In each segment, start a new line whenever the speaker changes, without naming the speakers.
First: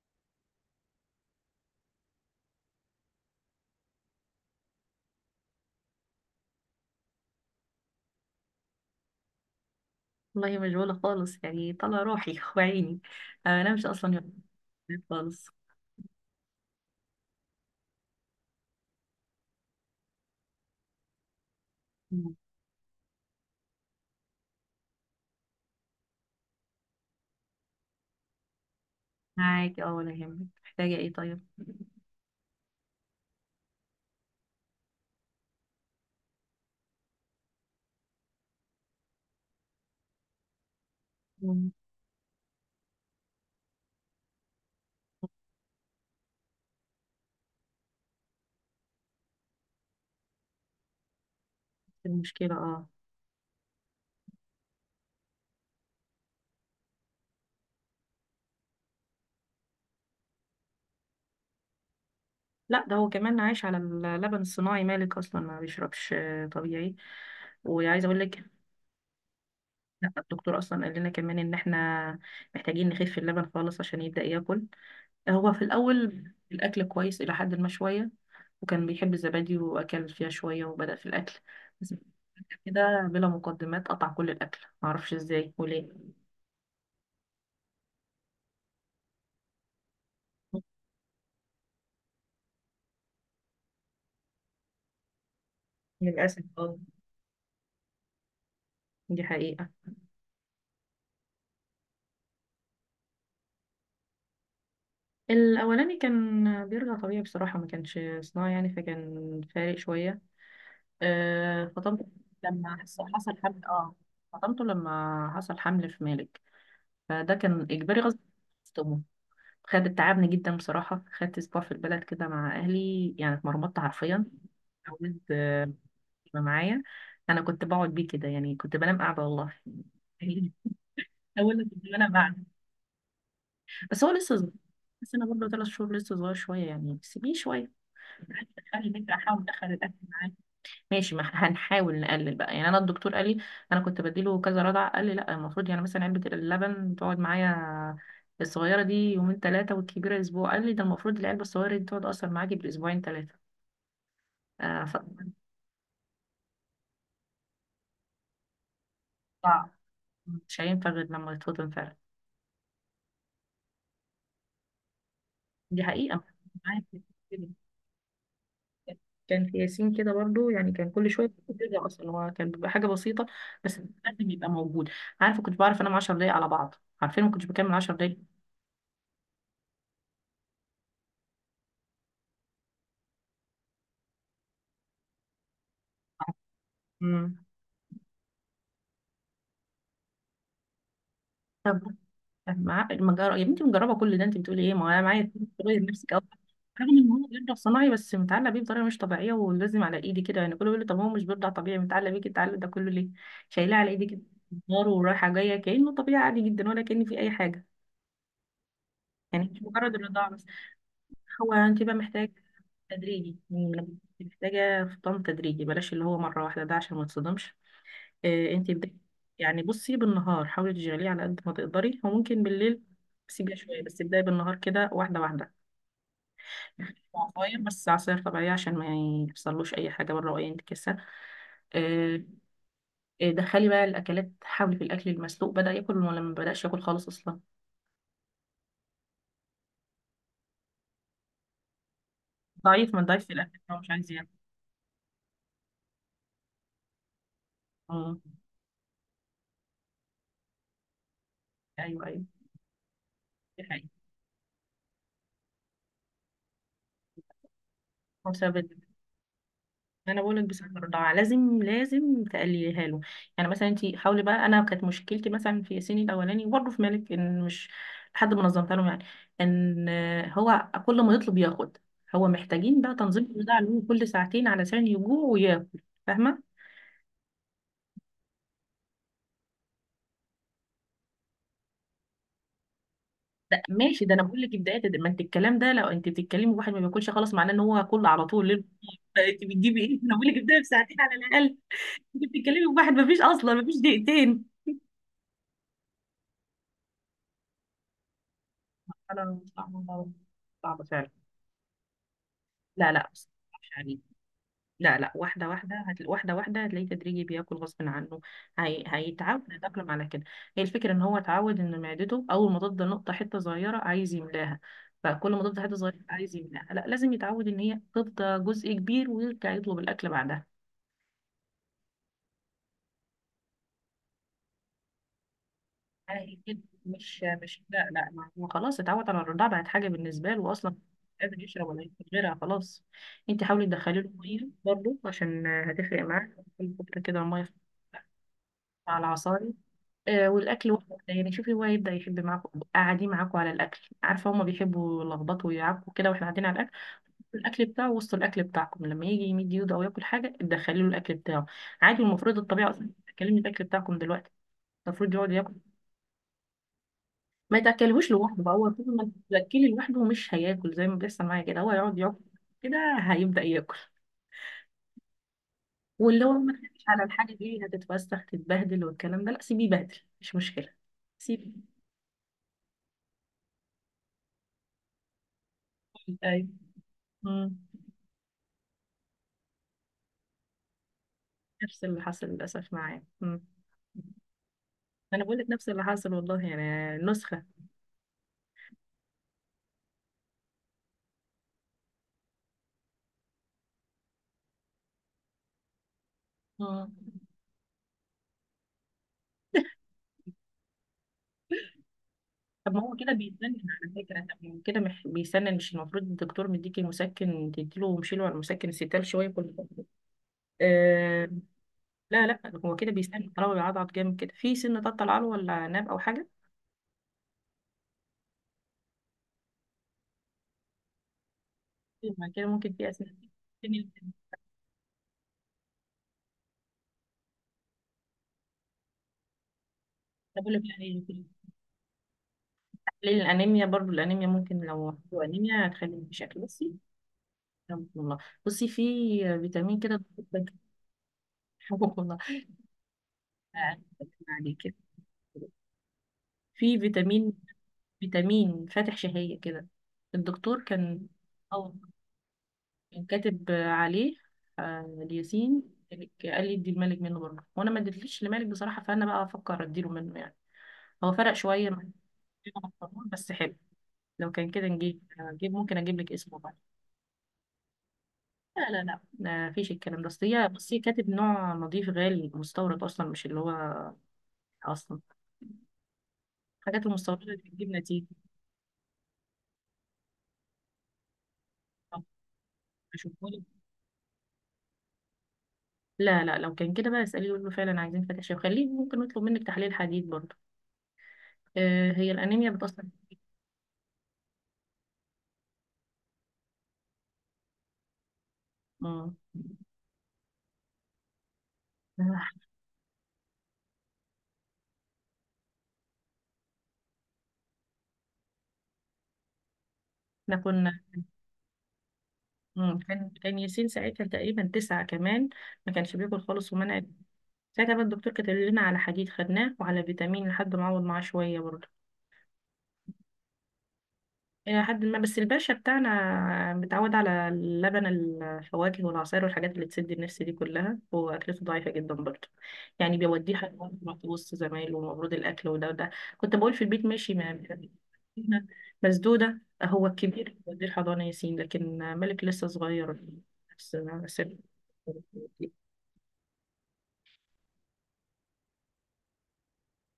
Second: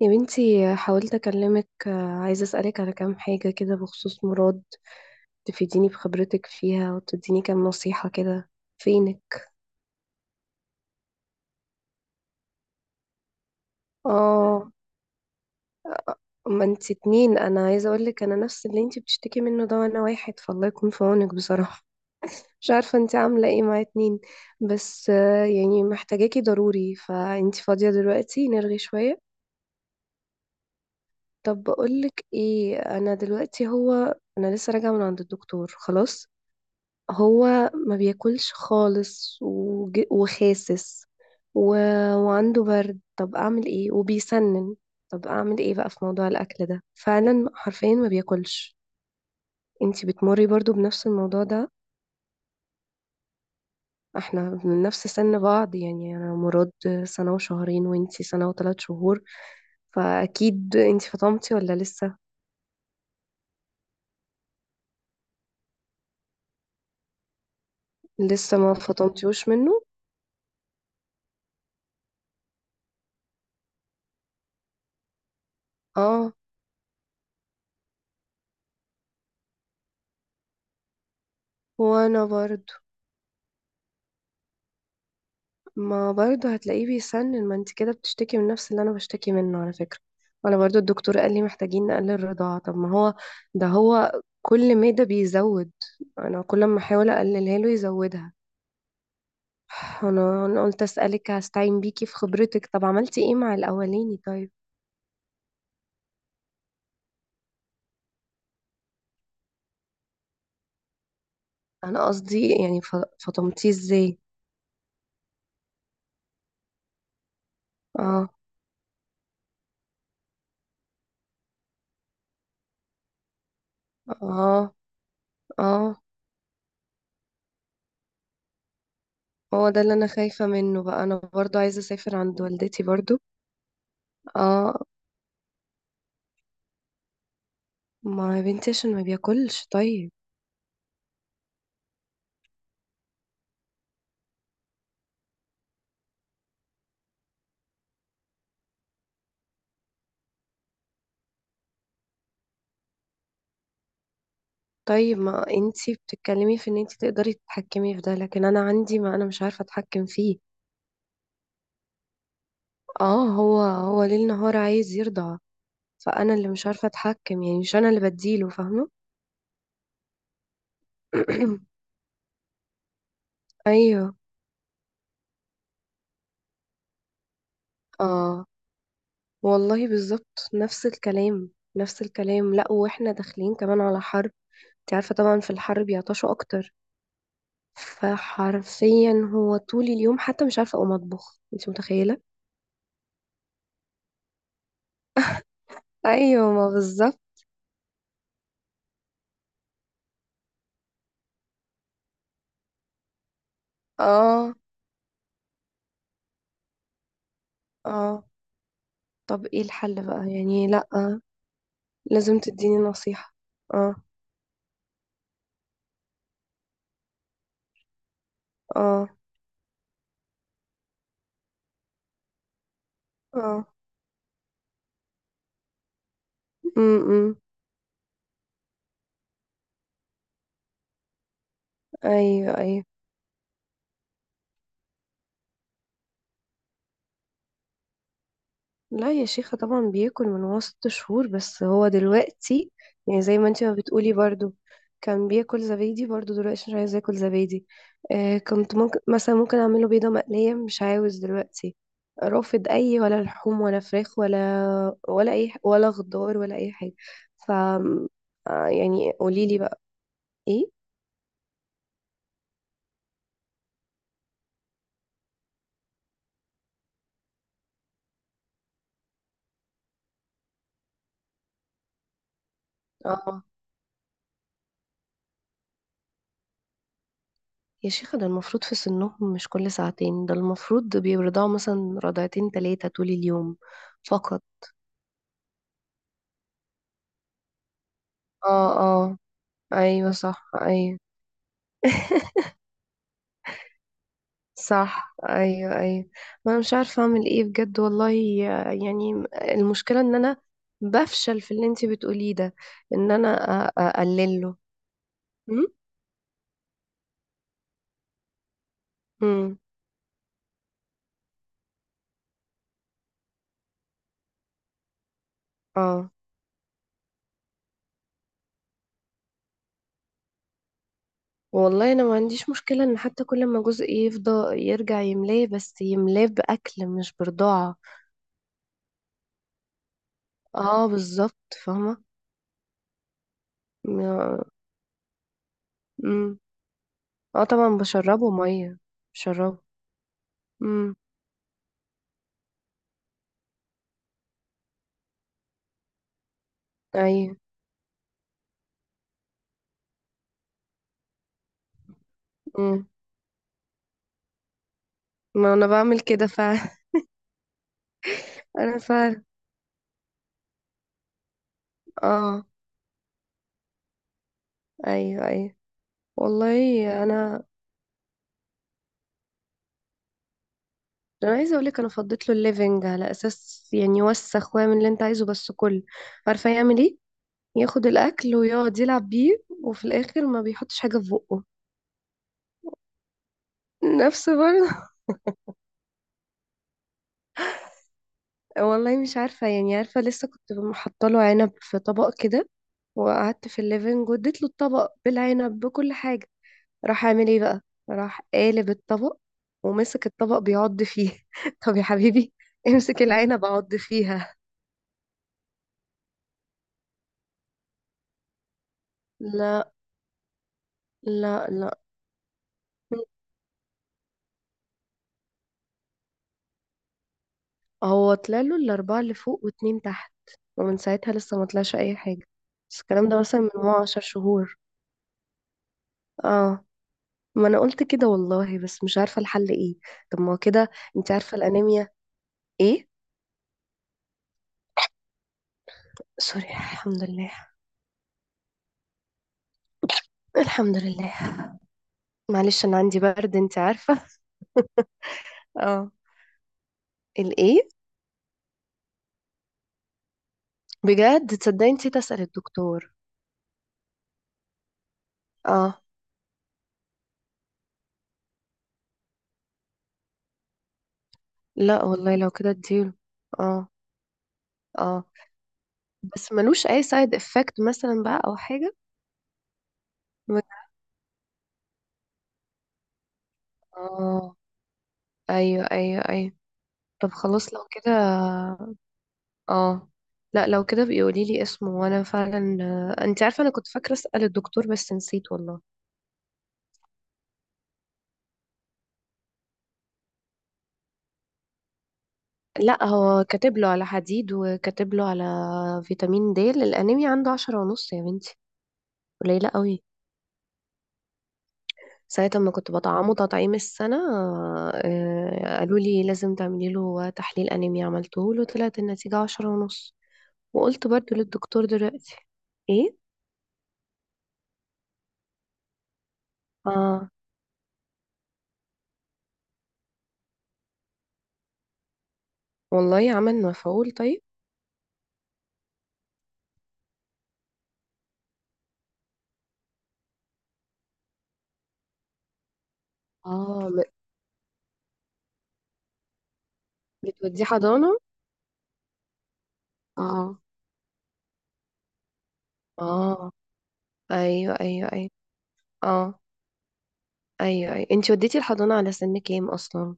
يا بنتي، حاولت أكلمك عايزة أسألك على كام حاجة كده بخصوص مراد. تفيديني بخبرتك فيها وتديني كام نصيحة كده. فينك؟
والله مشغولة خالص، يعني طلع روحي وعيني. أنا مش أصلا يوم
اه،
خالص.
ما انتي اتنين، أنا عايزة أقولك أنا نفس اللي انتي بتشتكي منه ده، وأنا واحد، فالله يكون في عونك بصراحة.
مم.
مش عارفة انتي عاملة ايه مع اتنين. بس يعني محتاجاكي ضروري، فانتي فاضية دلوقتي نرغي شوية.
معاك اه، ولا يهمك، محتاجة ايه طيب؟
طب بقولك ايه، أنا دلوقتي، هو أنا لسه راجعة من عند الدكتور خلاص. هو ما بياكلش خالص وخاسس و...
مم.
وعنده برد، طب اعمل ايه؟ وبيسنن. طب اعمل ايه بقى في موضوع الاكل ده؟ فعلا حرفيا ما بياكلش. انتي بتمري برضو بنفس الموضوع ده؟
المشكلة اه.
احنا من نفس سن بعض، يعني انا مراد سنة وشهرين، وانتي سنة وثلاث شهور، فاكيد انتي فطمتي ولا لسه؟
لا، ده هو كمان عايش على اللبن الصناعي، مالك أصلا ما بيشربش طبيعي. وعايزة أقول لك،
لسه ما فطمتيوش منه.
لا، الدكتور أصلا قال لنا كمان إن احنا محتاجين نخف اللبن خالص عشان يبدأ ياكل. هو في الأول
اه.
الأكل كويس إلى حد ما شوية، وكان بيحب الزبادي وأكل فيها شوية وبدأ في الأكل، بس
وانا برضو.
كده بلا مقدمات قطع كل الأكل، معرفش ازاي وليه.
ما برضه هتلاقيه بيسنن، ما انت كده بتشتكي من نفس اللي انا بشتكي منه على فكرة. وانا برضه الدكتور قال لي محتاجين نقلل الرضاعة، طب ما هو ده هو كل مادة بيزود. انا
للأسف
كل
اه.
ما احاول اقللها له يزودها.
دي حقيقة.
انا قلت اسالك، هستعين بيكي في خبرتك. طب عملتي ايه مع الاولاني طيب؟
الأولاني كان بيرجع طبيعي بصراحة، ما كانش صناعي يعني، فكان فارق شوية. أه فطمته
انا قصدي
لما
يعني
حصل حمل
فطمتيه
اه.
ازاي؟
فطمته لما حصل حمل في مالك، فده كان إجباري غصب
اه،
عنه. خد تعبني جدا بصراحة، خدت أسبوع في البلد كده مع أهلي يعني اتمرمطت حرفيا.
اه،
عاوز
اه.
يبقى معايا. أنا كنت بقعد بيه كده، يعني كنت بنام قاعدة والله.
هو ده اللي انا خايفة منه بقى، انا برضه
حاولت
عايزة
ان انا
اسافر عند
بعد،
والدتي برضه.
بس هو لسه صغير.
اه،
بس انا برضه 3 شهور لسه صغير شويه، يعني سيبيه شويه.
ما يا بنتي
خلي
عشان ما
البيت احاول ادخل
بياكلش
الاكل
طيب.
معاه. ماشي، ما ح- هنحاول نقلل بقى، يعني انا الدكتور قال لي، انا كنت بديله كذا رضع، قال لي لا، المفروض يعني مثلا علبه اللبن تقعد معايا الصغيره دي يومين 3 والكبيره اسبوع. قال لي ده المفروض العلبه الصغيره دي تقعد اصلا معاكي بالاسبوعين 3. آه ف...
طيب، ما انتي بتتكلمي في ان انتي تقدري تتحكمي في ده، لكن انا عندي، ما انا مش عارفة
صعب.
اتحكم فيه.
مش هينفع غير لما تتفضل فعلا.
اه، هو ليل نهار عايز يرضع.
دي حقيقه.
فانا اللي مش
معاك.
عارفة اتحكم، يعني مش انا اللي بديله، فاهمة؟
كان في ياسين كده برضو، يعني كان كل شويه بيرجع، اصلا هو كان بيبقى حاجه بسيطه، بس
ايوه.
لازم يبقى موجود. عارفه كنت بعرف انام 10 دقايق على بعض، عارفين ما كنتش بكمل 10 دقايق.
اه، والله بالظبط نفس الكلام. نفس الكلام، لا، واحنا داخلين كمان على حرب. انت عارفة طبعا في الحرب بيعطشوا اكتر.
امم.
فحرفيا هو طول اليوم، حتى مش عارفة اقوم اطبخ، انت
طب
متخيلة؟
مع المجرة، يا بنتي مجربه كل ده، انت بتقولي ايه، ما هو انا معايا. تغير نفسك او،
ايوه، ما
رغم ان هو
بالظبط.
بيرضع صناعي بس متعلق بيه بطريقه مش طبيعيه، ولازم على ايدي كده، يعني كله بيقول لي طب هو مش بيرضع طبيعي متعلق بيك التعلق ده كله ليه؟ شايلاه على ايدي كده،
اه،
نار، ورايحه جايه كانه طبيعي عادي جدا، ولا كان في اي حاجه.
اه.
يعني
طب
مش
ايه
مجرد
الحل بقى
الرضاعه بس،
يعني؟ لأ،
هو انت بقى محتاج
لازم تديني نصيحة.
تدريجي
اه،
يعني، محتاجة فطام تدريجي، بلاش اللي هو مرة واحدة ده عشان ما تصدمش. آه انتي بدأ،
اه،
يعني بصي بالنهار حاولي تشغليه على قد ما تقدري، وممكن بالليل سيبيه
اه،
شوية، بس ابدأي بالنهار كده واحدة واحدة.
امم.
عصاير، بس عصاير طبيعية عشان ما يحصلوش أي حاجة بره وأي انتكاسة. آه.
ايوه، ايوه.
دخلي بقى الأكلات، حاولي في الأكل المسلوق، بدأ ياكل ولا ما بدأش ياكل خالص أصلا؟
لا يا شيخة، طبعا بياكل من هو 6 شهور، بس هو دلوقتي
ضعيف، ما
يعني
ضعيف في
زي ما
الأكل،
انت ما
هو مش عايز
بتقولي
ياكل.
برضو، كان بياكل زبادي برضو، دلوقتي مش عايز ياكل زبادي.
مم.
آه، كنت ممكن مثلا ممكن اعمله بيضة مقلية، مش عاوز دلوقتي.
أيوه أيوه.
رافض، اي ولا لحوم ولا
دي
فراخ، ولا ولا اي ولا خضار ولا اي حاجة. ف
حقيقة.
يعني قوليلي بقى.
انا بقول لك
ايه؟
بسبب الرضاعه، لازم لازم تقلليها له. يعني مثلا انت حاولي بقى، انا كانت مشكلتي مثلا في ياسين الاولاني وبرضه في مالك ان مش لحد ما نظمتها لهم يعني. ان هو كل ما يطلب ياخد، هو محتاجين بقى تنظيم
اه.
الرضاعه له كل ساعتين علشان يجوع وياكل، فاهمه؟
يا شيخة، ده المفروض في سنهم مش كل ساعتين، ده المفروض بيرضعوا مثلا رضعتين تلاتة طول اليوم
ده ماشي، ده انا بقول
فقط.
لك بدايه، ما انت الكلام ده لو انت بتتكلمي واحد ما بياكلش خلاص، معناه ان هو كله على طول ليه.
اه، اه،
انت بتجيبي ايه؟
ايوه،
انا بقول لك
صح،
ابداي بساعتين
ايوه.
على الاقل. انت بتتكلمي بواحد ما فيش اصلا، ما فيش دقيقتين.
صح، ايوه، ايوه. ما انا مش عارفه اعمل ايه بجد والله، يعني
انا
المشكله
صعبه،
ان انا
صعبه فعلا.
بفشل في اللي انتي بتقوليه ده،
لا لا
ان
بس،
انا
مش عليه.
اقلله.
لا لا، واحدة
امم،
واحدة واحدة واحدة هتلاقيه تدريجي بياكل غصب عنه. هيتعود،
امم.
يتأقلم على كده. هي الفكرة ان هو اتعود ان معدته، اول ما تفضل نقطة حتة صغيرة عايز يملاها، فكل ما تفضل حتة صغيرة
اه،
عايز يملاها، لا لازم يتعود ان هي تفضى جزء كبير ويرجع يطلب الأكل بعدها.
والله انا ما عنديش مشكله ان حتى كل ما جزء يفضى يرجع يملاه، بس يملاه
هي كده.
باكل مش
مش
برضاعه.
لا لا، ما هو خلاص اتعود على الرضاعة، بقت حاجة بالنسبة له أصلا،
اه،
مش
بالظبط،
قادر يشرب ولا
فاهمه.
ياكل غيرها خلاص. انت حاولي تدخلي له ميه
يا-
برضه عشان هتفرق
مم.
معاه، كل فترة كده
اه،
الميه
طبعا بشربه ميه،
على العصاير.
بشربه.
والاكل واحد
امم.
يعني، شوفي هو يبدا يحب معاكم قاعدين معاكم على الاكل، عارفه هما بيحبوا يلخبطوا ويعكوا كده واحنا قاعدين على الاكل،
ايوه.
الاكل بتاعه وسط الاكل بتاعكم، لما يجي يمد ايده او ياكل حاجه تدخلي له الاكل بتاعه، عادي. المفروض الطبيعه
امم.
اصلا تاكلني الاكل بتاعكم دلوقتي، المفروض يقعد ياكل.
ما انا بعمل كده فعلا.
ما تاكلهوش لوحده بقى، هو
انا
طول ما
فعلا.
تاكلي لوحده مش هياكل، زي ما بيحصل معايا كده، هو يقعد ياكل
اه،
كده هيبدا ياكل.
ايوه، ايوه.
واللي هو ما
والله
تخافيش على الحاجه
انا
دي هتتوسخ تتبهدل والكلام ده، لا سيبيه يبهدل مش مشكله،
انا
سيبيه.
عايزه اقول لك، انا فضيت له الليفنج على اساس يعني يوسخ ويعمل اللي انت عايزه، بس كله
أيوة.
عارفه يعمل ايه،
مم.
ياخد الاكل ويقعد يلعب بيه، وفي الاخر ما بيحطش حاجه في بقه.
نفس اللي حصل للأسف معايا. مم.
نفس برضه.
أنا بقول لك نفس اللي حصل، والله يعني نسخة.
والله مش عارفة، يعني عارفة لسه كنت محطة له عنب في طبق كده، وقعدت في الليفينج واديت له الطبق بالعنب بكل حاجة.
مم.
راح عامل ايه بقى؟ راح قالب الطبق، ومسك الطبق بيعض فيه طب يا حبيبي،
طب ما هو
امسك
كده
العنب
بيتسنن
اعض
على فكرة،
فيها.
طب ما هو كده بيسنن، مش المفروض الدكتور مديكي مسكن تديله ومشيله على المسكن الستال شوية كل
لا،
فترة؟ آه.
لا، لا،
لا لا، هو كده بيسنن طالما بيعضعض جامد كده، في سن تطلع له ولا ناب أو حاجة؟
هو طلع له الأربعة اللي فوق واتنين تحت، ومن ساعتها لسه ما طلعش أي حاجة،
ما كده ممكن
بس
في
الكلام
أسنان.
ده مثلا من هو عشر
سن-
شهور اه، ما أنا قلت كده والله، بس مش عارفة الحل ايه. طب ما هو
طب أقول لك،
كده،
لا، هي
انت
في
عارفة الأنيميا؟ ايه؟
تحليل الأنيميا برضو، الأنيميا ممكن لو عنده أنيميا هتخليه بشكل،
سوري،
بصي
الحمد لله.
يا رب والله. بصي في فيتامين كده.
الحمد لله. معلش، انا عندي برد، انت عارفه.
عليه كده،
اه.
في فيتامين،
الايه؟
فيتامين فاتح شهية كده، الدكتور كان،
بجد، تصدقي
أو
نسيت اسال الدكتور.
كان كاتب عليه الياسين،
اه.
قال لي ادي الملك منه برضه، وانا ما اديتليش لمالك بصراحه، فانا بقى افكر اديله منه يعني. هو فرق شويه مع
لا والله لو كده
مع
اديله.
الفرمون، بس حلو.
اه،
لو كان كده نجيب
اه،
نجيب ممكن اجيب لك
بس
اسمه بقى.
ملوش اي سايد افكت مثلا بقى او
لا
حاجه؟
لا لا، ما فيش الكلام ده، اصل
بجد؟
هي بس هي كاتب نوع نظيف غالي مستورد، اصلا مش اللي هو
اه،
اصلا
ايوه، ايوه، ايوه.
الحاجات
طب
المستورده دي
خلاص لو
بتجيب
كده،
نتيجه.
اه، لا لو كده بيقولي لي اسمه، وانا
طب
فعلا انت
اشوفه.
عارفه انا كنت فاكره اسال الدكتور بس نسيت والله.
لا لا، لو كان كده بقى اسأليه وقولي له فعلا عايزين فتاشير، وخليه ممكن نطلب منك تحليل حديد برضه. آه هي الأنيميا بتأثر.
لا، هو كاتب له على حديد، وكاتب له على فيتامين د، الانيميا عنده 10 ونص يا بنتي،
مم.
قليله قوي.
احنا
ساعة ما كنت بطعمه تطعيم السنة، قالوا لي لازم تعملي له تحليل أنيميا، عملته له، طلعت النتيجة 10 ونص.
كنا.
وقلت برضو للدكتور دلوقتي.
مم.
ايه؟
كان ياسين ساعتها تقريبا تسعة، كمان ما كانش بياكل خالص ومنع.
اه،
ساعتها بقى الدكتور كتب لنا على حديد خدناه وعلى فيتامين لحد ما عوض معاه شوية برضه
والله عمل مفعول طيب.
إلى حد ما. بس الباشا بتاعنا متعود على اللبن، الفواكه والعصائر والحاجات اللي تسد النفس دي كلها، هو أكلته ضعيفة جدا برضه. يعني بيوديه حاجات
اه،
وسط زمايله، ومفروض الأكل وده وده. كنت بقول في البيت ماشي، ما
بتوديه حضانة؟
مسدودة، هو الكبير
اه،
بيوديه الحضانة ياسين، لكن ملك لسه صغير.
اه،
بس- بس-
ايوه، ايوه، ايوه، اه، ايوه، ايوه، انتي وديتي الحضانة على سن كام اصلا؟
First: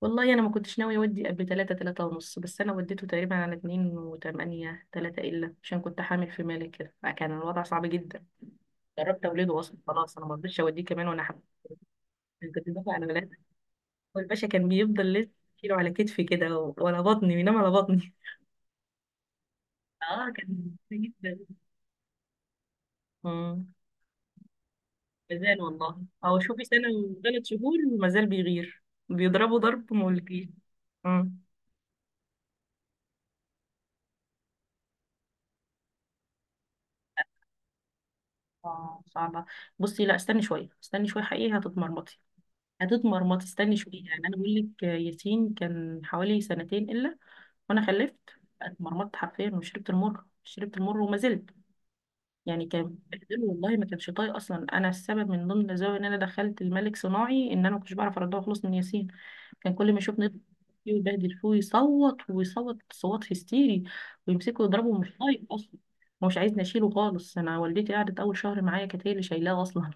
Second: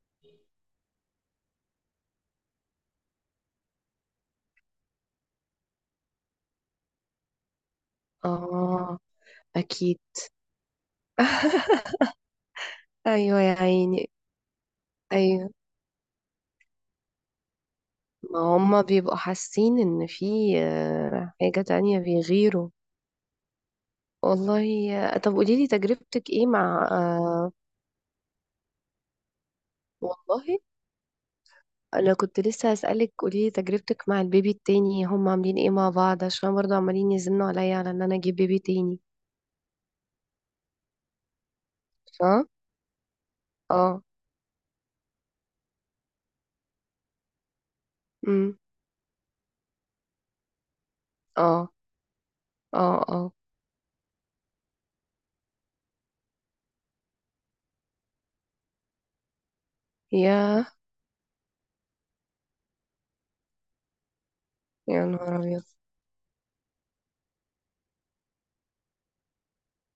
والله أنا ما كنتش ناوي أودي قبل 3-3 ونص، بس أنا وديته تقريبا على 2 و8 3 إلا، عشان كنت حامل في مالك كده فكان الوضع صعب جدا.
اه،
دربت اولاده اصلا،
اكيد.
خلاص انا ما رضيتش اوديه كمان وانا حب، كنت دافع على ولاد.
ايوه يا عيني.
والباشا كان بيفضل لسه
ايوه،
يشيله على كتفي كده وعلى بطني، بينام على بطني.
ما هما بيبقوا حاسين ان
اه كان
في
بيسي جدا.
حاجة تانية بيغيروا.
امم.
والله. طب
مازال
قوليلي
والله،
تجربتك
او
ايه
شوفي سنه
مع
وثلاث شهور ومازال بيغير، بيضربوا ضرب مولكي.
والله
امم.
انا كنت لسه هسألك، قوليلي تجربتك مع البيبي التاني، هما عاملين ايه مع بعض؟ عشان برضه عمالين يزنوا عليا على ان انا اجيب بيبي تاني.
اه صعبه، بصي لا استني شويه، استني شويه، حقيقي هتتمرمطي،
اه،
هتتمرمطي. استني
اه،
شويه يعني، انا بقول لك ياسين كان حوالي سنتين الا وانا خلفت،
امم،
اتمرمطت حرفيا وشربت المر، شربت المر وما زلت.
اه،
يعني
اه،
كان
اه،
بهدله والله، ما كانش طايق اصلا، انا السبب من ضمن الاسباب ان انا دخلت الملك صناعي، ان انا ما كنتش بعرف اردها خالص من ياسين، كان كل ما يشوفني يضرب
يا
فيه ويبهدل فيه ويصوت ويصوت صوت هستيري، ويمسكه يضربه،
يا
مش
نهار
طايق
ابيض،
اصلا. هو مش عايزني اشيله خالص، انا والدتي قعدت أول شهر معايا، كانت هي اللي شايلاه اصلا،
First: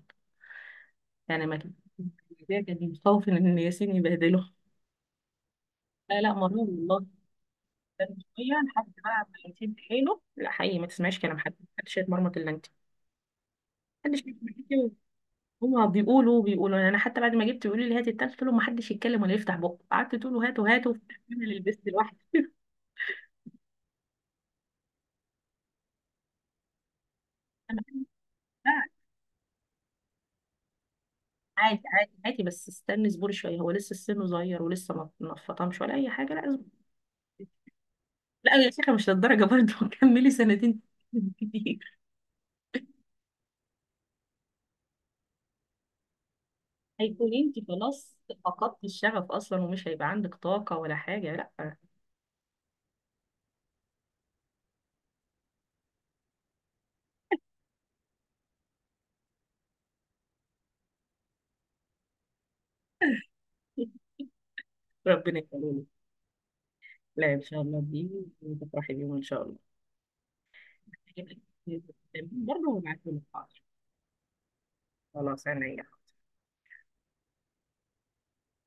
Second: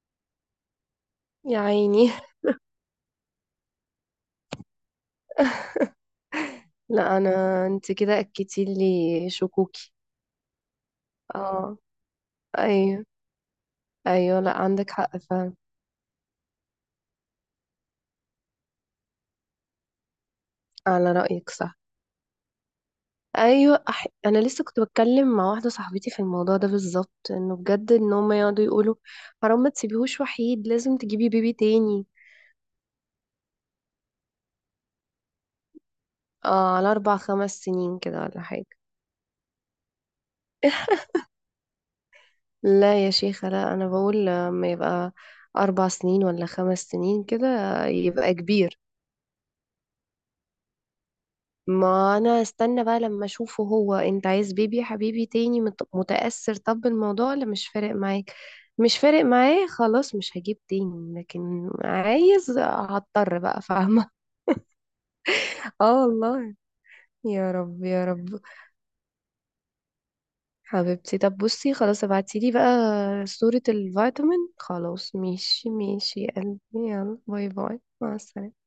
يعني ما
يا
كانت،
عيني.
كانت مستوفن ان ياسين يبهدله. لا لا مرور والله.
لا، انا، انت
كان
كده
شويه
اكدتي
لحد بقى
لي
ما ياسين في
شكوكي.
حيله، لا حقيقي ما تسمعيش كلام حد،
اه،
محدش يتمرمط الا انت،
ايوه،
محدش.
ايوه، لا عندك حق فعلا.
هما بيقولوا بيقولوا، يعني انا حتى بعد ما جبت بيقولوا لي هاتي التالت، قلت لهم ما حدش يتكلم ولا يفتح بقه، قعدت تقول له هاتوا هاتوا في
على
الآخر انا
رأيك،
اللي
صح.
لبست لوحدي.
ايوه، انا لسه كنت بتكلم مع واحده صاحبتي في الموضوع ده بالظبط، انه
أنا
بجد، ان هم يقعدوا
بقى،
يقولوا حرام، ما تسيبيهوش وحيد، لازم تجيبي بيبي
عادي
تاني.
عادي عادي، بس استني، اصبري شويه، هو لسه سنه صغير، ولسه ما اتفطمش ولا اي حاجه، لا اصبري.
على اربع خمس سنين كده ولا
لا
حاجه؟
يا شيخه مش للدرجه برضه كملي 2 سنة، كتير.
لا يا شيخه، لا انا بقول لما يبقى 4 سنين ولا 5 سنين
هيكون
كده
انت خلاص
يبقى كبير.
فقدتي الشغف اصلا، ومش هيبقى عندك طاقه ولا حاجه، لا.
ما انا استنى بقى لما اشوفه، هو انت عايز بيبي يا حبيبي تاني؟ متأثر طب بالموضوع ولا مش فارق معاك؟ مش فارق معايا خلاص، مش هجيب تاني، لكن عايز، هضطر بقى، فاهمة؟
ربنا يخليك.
اه والله.
لا ان
يا
شاء الله،
رب، يا
دي
رب.
وتفرحي بيهم ان شاء الله.
حبيبتي،
هجيب
طب بصي خلاص
لك
ابعتيلي بقى
برضه، هبعتهولك حاضر.
صورة الفيتامين. خلاص،
خلاص
ماشي،
انا
ماشي يا قلبي. يلا، باي باي، مع السلامة.